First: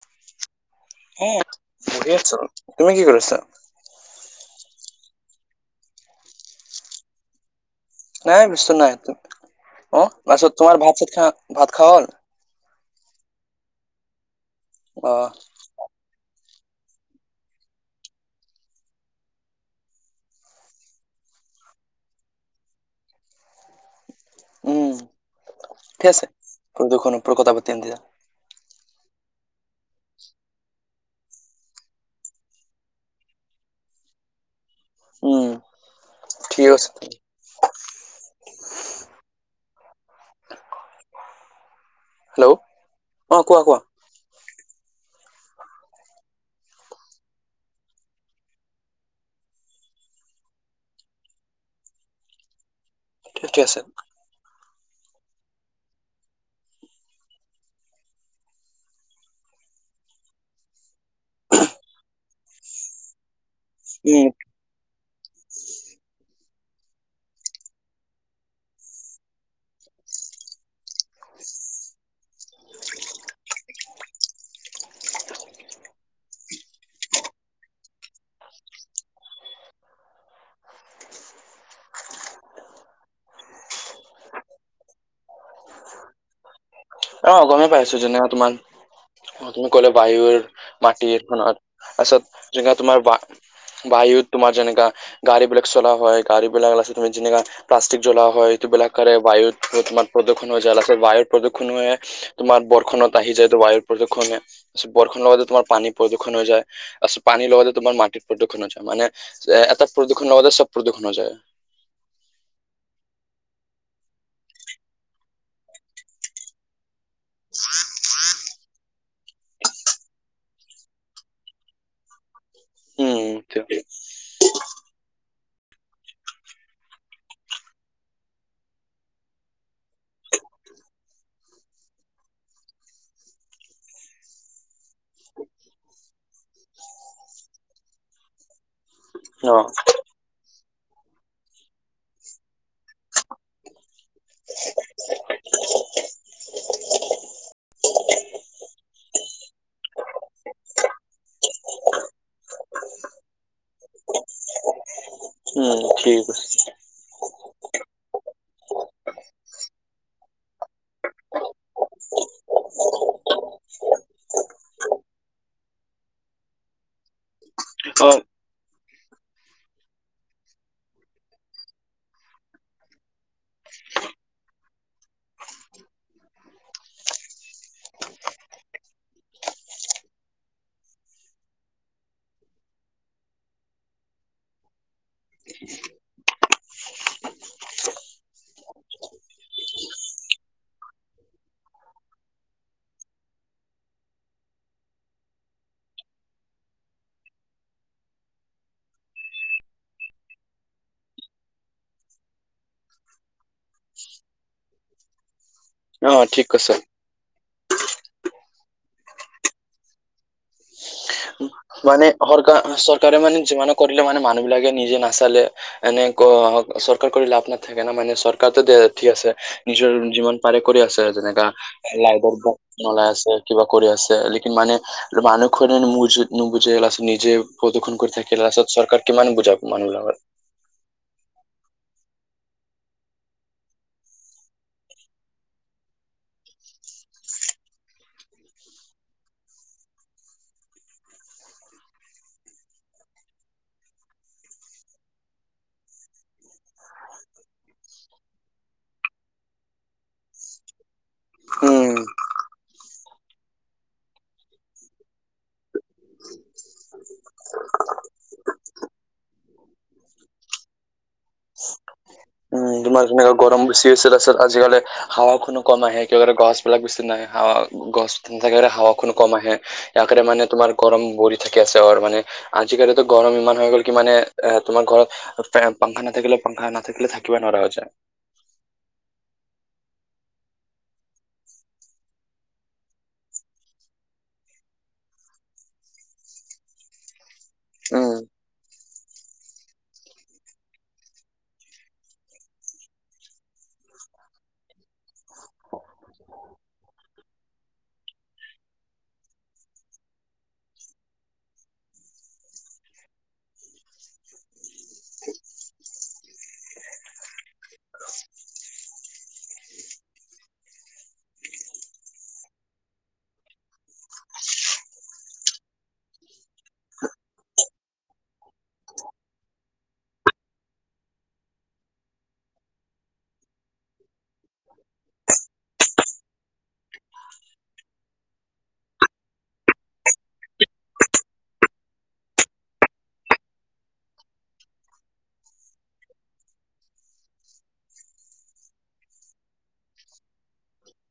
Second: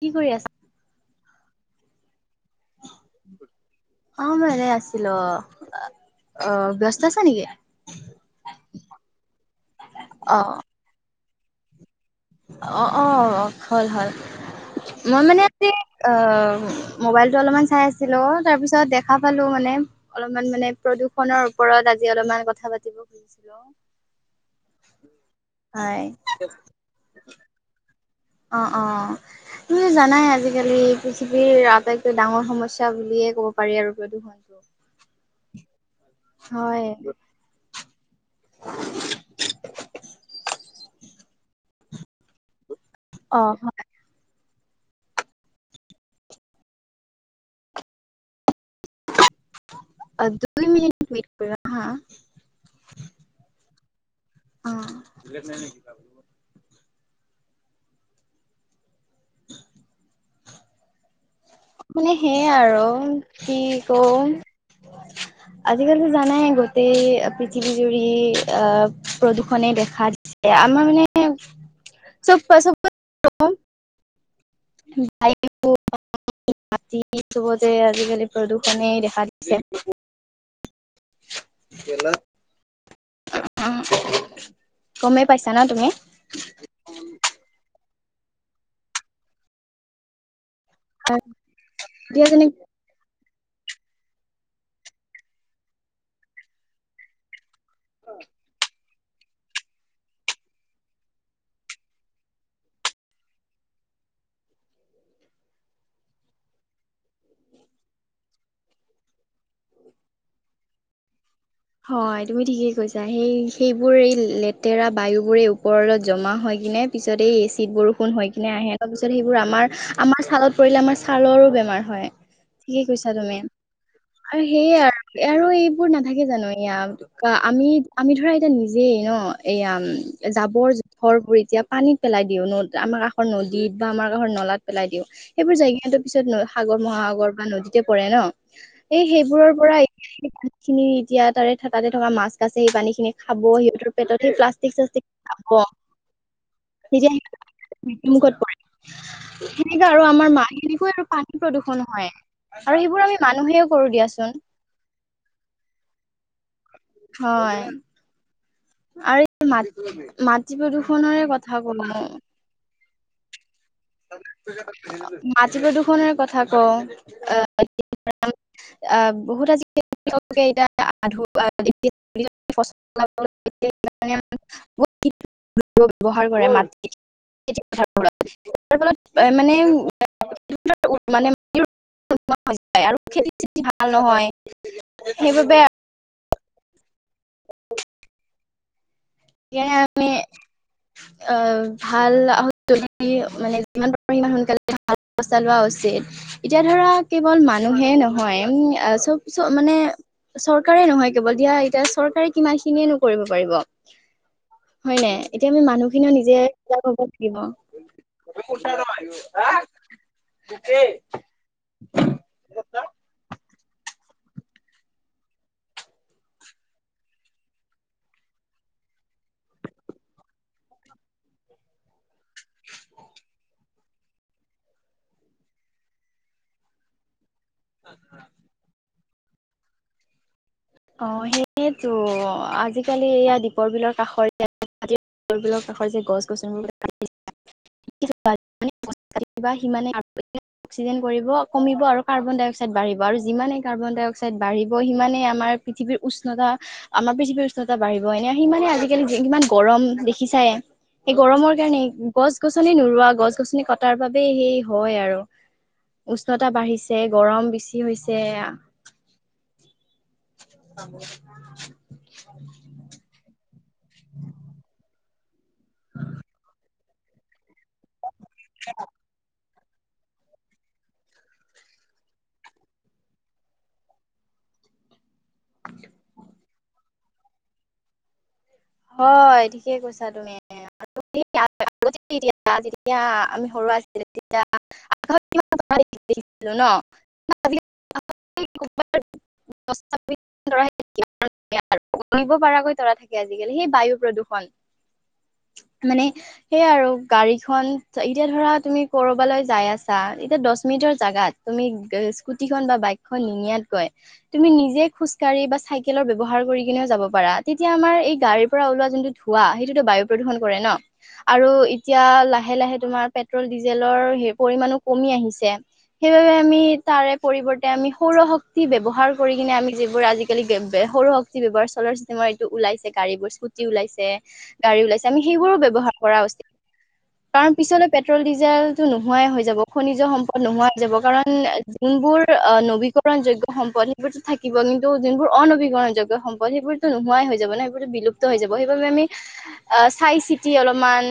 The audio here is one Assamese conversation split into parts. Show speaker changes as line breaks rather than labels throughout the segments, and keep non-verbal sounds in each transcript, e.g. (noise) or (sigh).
কি কৰি আছা?
সেইয়ে বহি আছোঁ, তুমি কি কৰিছা।
(unintelligible) অ, ব্যস্ত আছা নেকি?
নাই ব্যস্ত নাই, অ,
অ
তাৰপছত তোমাৰ ভাত চাত খ ভাত খোৱা হল?
অ', অ, হল, হল,
অ
মই মানে আজি আহ মোবাইলটো অলপমান চাই আছিলো তাৰ পিছত দেখা পালো মানে, অলপমান মানে প্ৰদূষণৰ ওপৰত বাট, আজি অলপমান কথা পাতিব খুজিলোঁ।
উম
হয়,
ঠিক আছে (unintelligible)
অ', অ, তুমি জানাই আজিকালি পৃথিৱীৰ আটাইতকৈ ডাঙৰ সমস্যা বুলিয়ে (unintelligible) ক'ব পাৰি আৰু প্ৰদূষণটো।
উম, ঠিক
হয়,
আছে হেল্ল' অ, কোৱা কোৱা।
দুই মিনিট ৱেইট কৰক হা।
ঠিকে আছে।
অ', (unintelligible) মানে সেইয়াই আৰু, কি
উম
কম?
(unintelligible)
আজিকালিতো জানাই গোটেই, পৃথিৱী জুৰি আহ প্ৰদূষনে দেখা দিছে। আমাৰ মানে চব (unintelligible) (unintelligible) মাটি চবতে, আজিকালি প্ৰদূষণেই দেখা দিছে। গেলা (unintelligible) গমেই পাইছা ন' তুমি?
অ গমেই পাইছো যেনে তোমাৰ অ তুমি ক'লে বায়ুৰ মাটিৰ এখনত, তাৰপাছত
এতিয়া যেনে
যেনেকোৱা তোমাৰ বা বায়ুত তোমাৰ যেনেকা গাড়ী বিলাক চলা হয় গাড়ী বিলাক তুমি যেনেকা প্লাষ্টিক জ্বলোৱা হয়, এইটোবিলাকে বায়ু (unintelligible) প্ৰদূষণ হৈ যায় লাষ্টত বায়ুৰ প্ৰদূণ। কোনোৱে, তোমাৰ বৰ্ষণত আহি যায় বায়ু প্ৰদূষণ এ ময়া বৰ্ষণৰ লগতে তোমাৰ পানী প্ৰদূষণ হৈ যায়। হয়, আছোঁ পানীৰ লগতে তোমাৰ মাটিৰ প্ৰদূষণ হৈ যায় মানে, এটা প্ৰদূষণৰ লগত চব প্ৰদূষণ হৈ যায়।
হয়, তুমি ঠিকেই কৈছা সেই সেইবোৰ এই লেতেৰা বায়ুবোৰে ওপৰত জমা হয় কিনে পিছত এই এচিড বৰষুণ হয়। (unintelligible) আহে তাৰপিছত সেইবোৰ আমাৰ-আমাৰ ছালত পৰিলে আমাৰ ছালৰো বেমাৰ হয়। ঠিকে কৈছা তুমি,
উম
আৰু সেইয়া আৰু, আৰু এইবোৰ নাথাকে জানো? এয়া আমি আমি ধৰা এতিয়া নিজেই ন, এয়া জাবৰ জোথৰবোৰ এতিয়া পানীত পেলাই দিও ন' আমাৰ কাষৰ নদীত বা আমাৰ কাষৰ নলাত পেলাই দিও, সেইবোৰ জাইকিনি পিছত সাগৰ মহাসাগৰ বা নদীতে পৰে ন এই সেইবোৰৰ
অ
পৰা (unintelligible) খিনি এতিয়া তাৰে থাকা দে থকা মাছ কাছ। যেয়ে এই পানীখিনি খাব, সিহঁতৰ পেটতহে প্লাষ্টিক-ছাষ্টিক পাব। (unintelligible) (unintelligible) প্ৰদূষণ হয়। আৰু সেইবোৰ আমি মানুহেও কৰোঁ দিয়াচোন।
উম ঠিক আছে
হয়। আৰু মাট- মাটি প্ৰদূষণৰে কথা ক (inaudible) মাটি প্ৰদূষণৰ কথা কওঁ। অ'
অ'।
অ' বহুত আজিকালি (unintelligible) (inaudible) (unintelligible) ব্যৱহাৰ কৰে (inaudible) (unintelligible) মানে (inaudible) (unintelligible) হৈ যায় আৰু খেতি-চেতি ভাল নহয়। সেইবাবে (unintelligible) এতিয়া আমি অ' ভাল (unintelligible) মানে যিমান পাৰি সিমান সোনকালে (unintelligible) ব্যৱস্থা লোৱা উচিত। যে, এতিয়া ধৰা কেৱল মানুহে নহয়। উম- অ'- চব- চব মানে- চৰকাৰ ৰে নহয় কেৱল, দিয়া এতিয়া চৰকাৰে কিমানখিনিয়েনো নকৰিব পাৰিব? হয় নে? এতিয়া আমি
অ
মানুহখিনিও নিজে
ঠিক আছে
(inaudible) ব লাগিব। (unintelligible)
মানে সৰকাৰ- অ'- চৰকাৰে মানে যিমানো কৰিলেও মানে মানুহবিলাকে নিজে নাচালে, এনে ক- চৰকাৰ কৰি লাভ নাথাকে ন' মানে, চৰকাৰটো দে- ঠিক আছে নিজৰ যিমান পাৰে কৰি আছে যেনেকা লাইবৰ্ড নলাই আছে কিবা কৰি আছে লেকিন মানে মানুহ খৰিয়ানে মোজ নুবুজিলে লাষ্ট নিজে প্ৰদূষণ কৰি থাকিলে লাষ্টত চৰকাৰে কিমান বুজাব মানুহবিলাগ
অ' সেয়েটো আ আজিকালি এইয়া দীপৰ বিলৰ কাষৰে (unintelligible) দীপৰ বিলৰ কাষৰ যে গছ গছনিবোৰ কাটি (unintelligible) অক্সিজেন কৰিব- কমিব আৰু, কাৰ্বন-ডাই-অক্সাইড বাঢ়িব। আৰু যিমানেই কাৰ্বন-ডাই-অক্সাইড বাঢ়িব, সিমানেই আমাৰ পৃথিৱীৰ উষ্ণতা- আমাৰ পৃথিৱীৰ উষ্ণতা বাঢ়িব। এনে সি মানে আজিকালি যি- কিমান গৰম, দেখিছায়ে। এই গৰমৰ
উম
কাৰণে- গছ-গছনি নোৰোৱা- গছ-গছনি কটাৰ বাবে সেই হয় আৰু। উষ্ণতা বাঢ়িছে, গৰম বেছি হৈছে। (unintelligible)
উম, তোমাৰ যেনেকা গৰম বেছি হৈছে, তাৰছত আজিকালি হাৱাখনো কম আহে, একেবাৰে গছবিলাক বেছি নাই। হাৱা- গছ- একেবাৰে হাৱাখনো কম আহে। ইয়াৰ কাৰণে মানে তোমাৰ গৰম বৰি থাকি আছে। আৰু মানে আজিকালিতো গৰম ইমান হৈ গ'ল, কি মানে অ' তোমাৰ ঘৰত ফেন- পাংখা নাথাকিলে - পাংখানা নাথাকিলে, থাকিবই নোৱাৰা হৈ যায়।
হয়, ঠিকে কৈছা তুমি। আৰু (unintelligible) (unintelligible) যেতিয়া আমি সৰু আছিলোঁ তেতিয়া, আকাশত কিমান তৰা দেখিছিলোঁ ন'। (unintelligible)
উম,
(inaudible) গণিব পৰাকৈ তৰা থাকে আজি। আজিকালি সেই বায়ু প্ৰদূষণ।
(inaudible)
মানে সেয়াই আৰু। গাড়ীখন- এতিয়া ধৰা, তুমি কৰবালৈ যাই আছা। এতিয়া দশ মিনিট জৰ জাগাত তুমি গ- ইস্কুতিখন বা বাইকখন নিনিয়াতকৈ, তুমি নিজে খোজ-কাঢ়ি বা চাই কেলৰ ব্যৱহাৰ কৰি কিনেও যাব পাৰা। তেতিয়া আমাৰ এ গাড়ীৰ পৰা ওল যোনটো ধোঁৱা সেইটোতো বায়ু প্ৰদূৰষণ কৰে ন। আৰু এতিয়া লাহে লাহে তোমাৰ পেট্ৰল ডিজেলৰ পৰিমানো কমি আহিছে। তৰে আমি তাৰে পৰিৱৰ্তে আমি সৌৰ শক্তি ব্যৱহাৰ কৰি কিনে আমি যিবোৰ আজিকালি সৰু শক্তি ব্যৱহাৰ চলাৰ্চ ইনভাইটো ওলাইছ- গাড়ীবোৰ স্কুটি ওলাইছে গাড়ী ওলাইছে আমি সেইবোৰো ব্যৱহাৰ কৰা উচিত। কাৰণ পিছলে পেট্ৰল ডিজেলটো নোহোৱাই হৈ যাব খনিজ সম্পদ নোহোৱাাই হৈ যাব কাৰণ এজিন বোৰ নবীকৰণ যোগ্য সম্পদ সেইবোৰতো থাকিব কিন্তু যোনবোৰ অনবীকৰণ যোগ্য সম্পদ সেইবোৰতো নোহোৱাই হৈ যাব নে। বিলুপ্ত হৈ যাব, সেইবাবে আমি অ চাই চিতি অলপমান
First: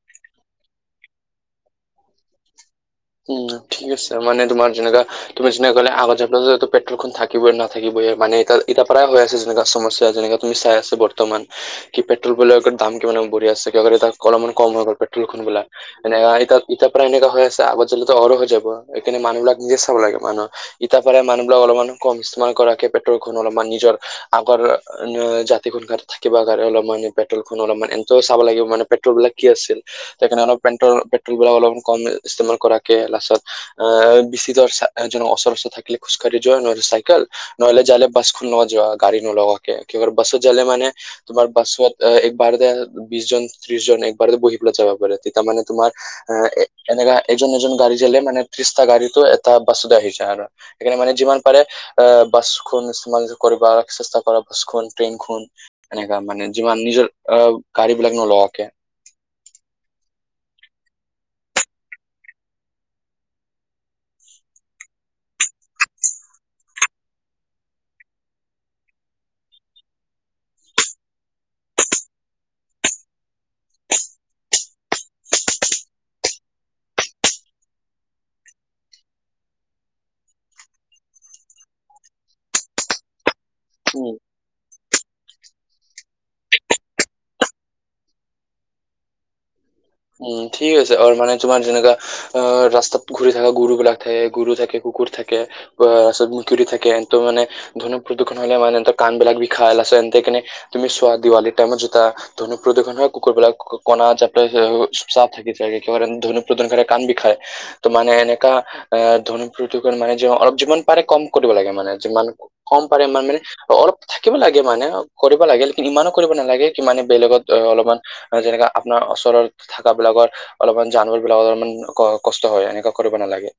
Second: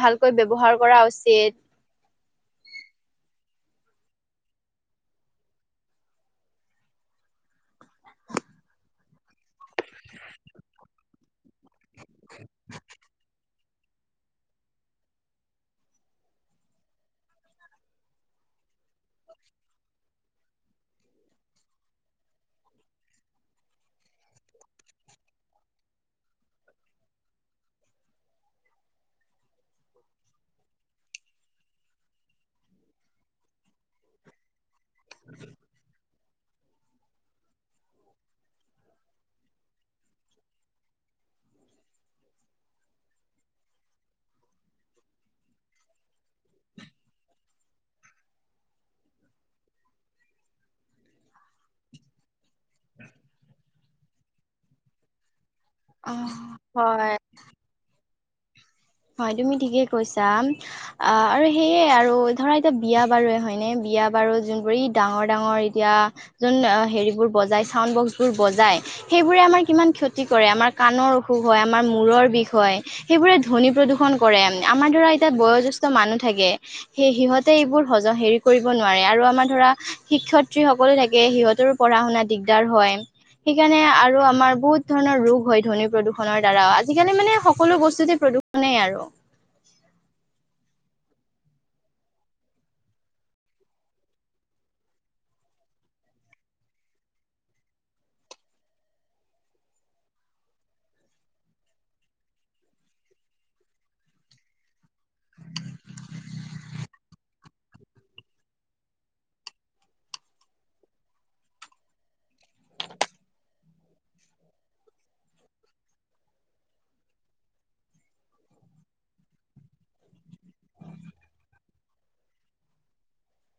ভালকৈ ব্যৱহাৰ কৰা উচিত। চেত
(inaudible) উম ঠিক আছে মানে তোমাৰ যেনেকা ক'লে (unintelligible) পেট্ৰলখন থাকিবই নাথাকিবই। মানে ইতা পাৰা হৈ আছে যেনেকা সমস্যা যেনেকা তুমি চাই আছা বৰ্তমান কি পেট্ৰল বৰ দাম কিমান বঢ়ি আছে। ক অলপমান কম হৈ গল পেট্ৰল খন বলা এনেকা ইতা পাৰা এনেকা হৈ আছে আগত অৰ হৈ যাব এইকানে মানুহবিলাক নিজে চাব লাগে মানুহ ইতাপ পাৰে মানুহবিলাক অলপমানান কম ইষ্টেম কৰাকে পেট্ৰল খন অলপমান নিজৰ আগৰ জাতি থাকিব কাৰণে অলপ মান পেট্ৰল খন অলপমান এন্ত চাব লাগিব মানে পেট্ৰল বিলাক কি আছিল সেইকাৰণে অলপ পেট্ৰ পেট্ৰল বিলাক অলপ কম ইষ্টেমাল কৰা কে লাছত অ বিচিদৰ অৰচৰ থাকিলে খোজকাঢ়ি যোৱা নহলে চাইকেল নহ'লে যালে বাচখন লগত যোৱা গাডী নলগাকে কিহৰ বাছত যালে মানে তোমাৰ বাছত একবাৰতে বিশজন ত্ৰিশজন একবাৰতে বহি পেলাই যাবা পাৰে তেতিয়া মানে তোমাৰ আহ এ এনেকা এজন এজন গাডী যালে মানে ত্ৰিশটা গাড়ীটো এটা বাছত আহি যায় আৰু সেইকাৰণে যিমান পাৰে বাছ খন ইষ্টেমাল কৰিব ৰা চেষ্টা কৰা বাছখন ট্ৰইন খন
অ
এনেকা মানে যিমান নিজৰ
হয়।
অহ গাড়ী বিলাক নলগাকে।
হয় তুমি ঠিকে কৈছা, আম আৰু সেয়ে আৰু ধৰা এতিয়া বিয়া বাৰু হয়নে বিয়া বাৰু যোনবোৰ ই ডাঙৰ -ডাঙৰ এতিয়া যোন হেৰিবোৰ বজায় চাউণ্ড বক্সবোৰ বজায় সেইবোৰে আমাৰ কিমান ক্ষতি কৰে। আমাৰ কাণৰ অসুখ হয়, আমাৰ মূৰৰ বিষ হয়, সেইবোৰে ধ্বনী প্ৰদূষণ কৰে আমাৰ ধৰা এতা বয়জেষ্ট মানুহ থাকে, সেই সিহঁতে এইবোৰ হজ হেৰি কৰিব নোৱাৰে আৰু আমাৰ ধৰা শিক্ষয়িত্ৰী সকলো থাকে সিহঁতৰো পঢ়া শুনা দিগদাৰ হয়। সেইকাৰণে
উম
আৰু আমাৰ বহুত ধৰণৰ ৰোগ হয় ধ্বনী প্ৰদূষণ দ্বাৰা আজিকালি মানে সকলো বস্তুতে প্ৰদূষ- নে আৰু।
উম ঠিক আছে আৰু মানে তোমাৰ যেনেকা আহ ৰাস্তাত ঘূৰি থকা গুৰু বিলাক থাকে গৰু থাকে। কুকুৰ থাকে মেকুৰী থাকে ত মানে ধনুক প্ৰদূষণ হলে মানে ত কাণ বিলাক বিষাই লা- কেনে তুমি চোৱা দিৱালীৰ টাইমত জোতা ধনুক প্ৰদূষণ হয় কুকুৰবিলাক কণা যাত চোপ চাপ থাকি যাই কি ধনুক প্ৰদূষণে কাণ বিষাই ত মানে এনেকা আহ ধনুক প্ৰতিক- মানে অলপ যিমান পাৰে কম কৰিব লাগে মানে, যিমান কম পাৰে ইমান মানে অলপ থাকিব লাগে মানে। কৰিব লাগে কিন্তু ইমানো কৰিব নালাগে কি মানে বেলেগত অ অলপমান যেনেকা আপোনাৰ ওচৰত থাকা বিলাকৰ অলপমান জানুৱাৰ বিলাকৰ অলমান কষ্ট হয় এনেকুৱা কৰিব নালাগে।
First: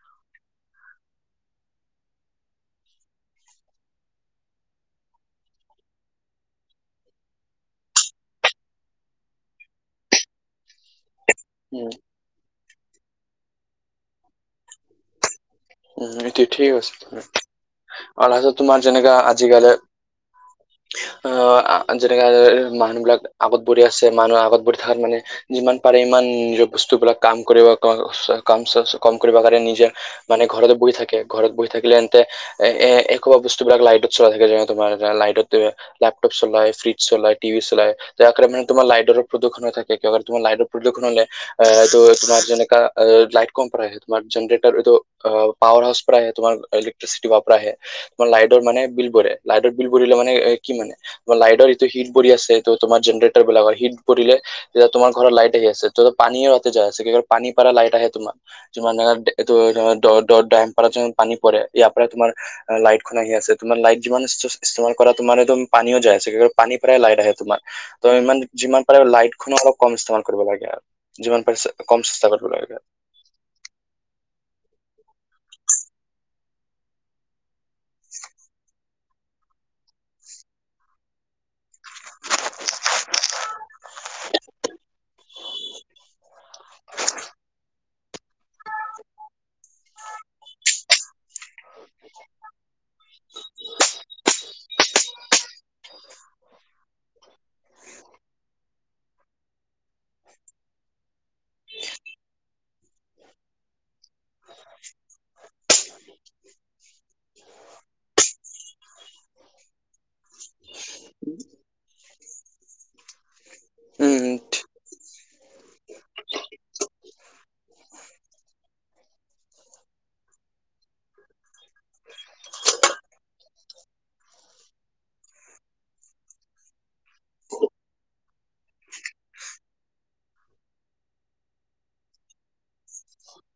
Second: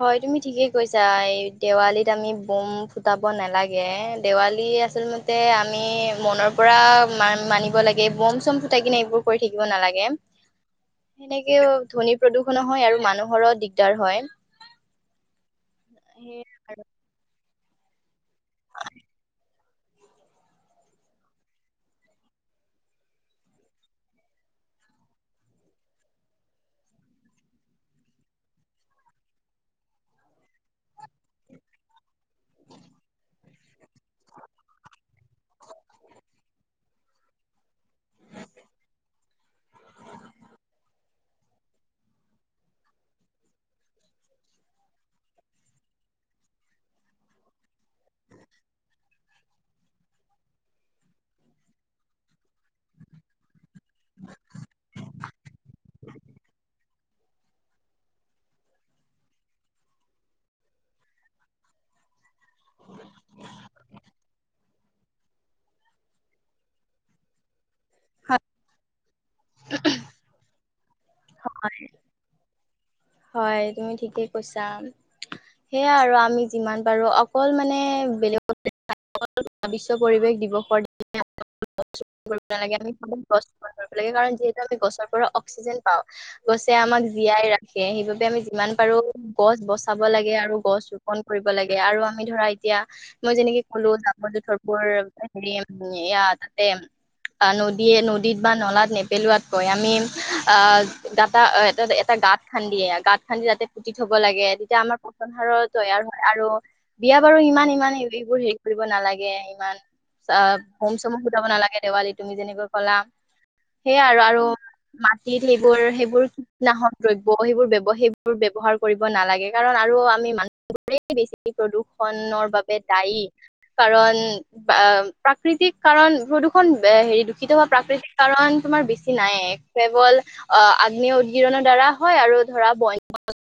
হয় তুমি ঠিকেই কৈছা, এই দেৱালীত আমি বম ফুটাব নালাগে, দেৱালী আচলতে আমি মনৰ পৰা মা মানিব লাগে বম চম ফুটাই কিনে এইবোৰ কৰি থাকিব নালাগে সেনেকেও
উম
ধ্বনী প্ৰদূষণো হয় আৰু মানুহৰো দিগদাৰ হয়।
উম
সেই
তিঠিও আছিলে অল সাজত তোমাৰ যেনেকা আজিকালি আহ যেনেকা মানুহ বিলাক আগত বহি আছে, মানুহ আগত বহি থাকাত মানে যিমান পাৰে ইমান নিজৰ বস্তুবিলাক কাম কৰিব কাম কাম কৰিব কাৰণে নিজে মানে ঘৰতে বহি থাকে ঘৰত বহি থাকিলে এন্তে এ এ একোবা বস্ত- যুবিলাক লাইটত চল থাকে যেনে তোমাৰ লাইটত লাকটপ চলাই, ফ্ৰিজ চলাই, তিভি চলাই যে তোমাৰ লাইটৰ প্ৰদূষণ হৈ থাকে তমাৰ লাইটৰ প্ৰদূষণ হলে ত তোমাৰ যেনেকা লাইট কম প্ৰাহে তোমাৰ জেনেৰেটাৰ এইটো অ পাৱাৰ হাউচ পৰা আহে তোমাৰ ইলেক্ট্ৰচিটি পৰা আহে তোমাৰ লাইতৰ মানে বিল বৰে লাইটৰ বিল বৰ মানে এ কি মানে লাইটৰ এইটো হিট পৰি আছে ত তোমাৰ জেনেৰেটৰ বিলাকৰ হিট পৰিলে তেতিয়া তোমাৰ ঘৰত লাইট আহি আছে, ত পানীয়ে সতে যাই আছে, কি পানী পৰা লাইট আহে তোমাৰ, যিমান দ ডম পাৰত পানী পৰে ইয়াৰ পৰাই তোমাৰ লাইট খন আহি আছে, তোমাৰ লাইট যিমান ইষ্টেমাল তোমাৰ একদম পানীও যায় আছে পানী পৰাই লাইট আহে তোমাৰ ত ইমান যিমান পাৰে লাইট খন অলপ কম ইস্তেমাল কৰিব লাগে আৰু যিমান পাৰিছে কম ইষ্ঠামাল কৰিব লগে।
হয় তুমি ঠিকে কৈছা, সেয়া আৰু আমি যিমান পাৰো অকল মান মানে বেলেগত, বিশ্ব পৰিৱেশ দিৱসৰ দিনা অকল গছ (unintelligible) গছ ৰোপণ কৰিব লাগে কাৰন যিহেতু আমি গছৰ পৰা অক্সিজেন পাওঁ। গছে আমাক জীয়াই ৰাখে সেইবাবে আমি যিমান পাৰো গছ বচাব লাগে আৰু গছ ৰোপন কৰিব লাগে, আৰু আমি ধৰা এতিয়া মই যেনেকে ক'লো জবৰ জোথৰ বোৰ হেৰি এয়া তাতে নদীয়ে নদীত বা নলাত নেপেলোৱাত কৈ আ আমি গাতা এটা গাত খান্দিয়ে গাতত খান্দি তাতে পুতি থব লাগে তেতিয়া আমাৰ পাচন সাৰৰ তৈয়াৰ হয় আৰু বিয়া বাৰু। ইমান ইমান এইবোৰ হে নালাগে ইমান বোম চম ফুটাব নালাগে দেৱালীত তুমি যেনেকৈ কলা সেইয়াই আৰু আৰু
উম
মাটি গোৰ সেইবোৰ কীটনাশক দ্ৰব্য সেইবোৰ ব্যব সেইবোৰ ব্যৱহাৰ কৰিব নালাগে কাৰণ আৰু আমি মানুহ বোৰে বেছি প্ৰদূষণৰ বাবে দায়ী কাৰণ প্ৰাকৃতিক কাৰণ প্ৰদূষণ হেৰি দূষিত হোৱা প্ৰাকৃতিক কাৰণ তোমাৰ বেছি নাইয়ে কেৱল অ আগ্নেয় উদ্গিৰণৰ দ্বাৰা হয় আৰু ধৰা ব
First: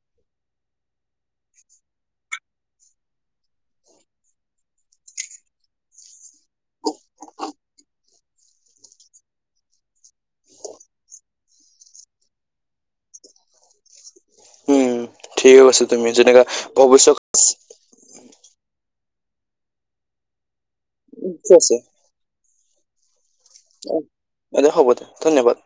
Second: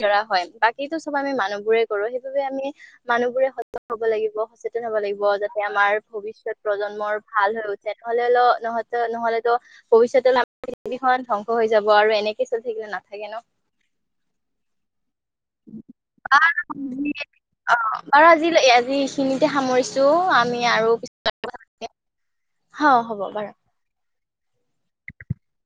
দ্বাৰা হয় বাকী চব আমি মানুহ বোৰে কৰো সেইবাবে আমি মানুহবোৰে সহ্য কৰিব লাগিব যে প্ৰস্তুত হ'ব লাগিব যাতে আমাৰ ভৱিষ্যত প্ৰজন্মৰ ভাল হৈ উঠে নহ'লে অল নহ নহলেতো ভৱিষ্যতে আমাৰ পৃথিৱীখন ধ্বংস হৈ যাব আৰু এনেকে চলি থাকিলে নাথাকে ন'।
হম।
অ বাৰ (unintelligible) আজি এইখিনিতে সামৰিছো আমি আৰু পিছ
উ আছে (unintelligible)
অ হ'ব বাৰু।
অ বাইদেউ হ'ব দে ধন্যবাদ।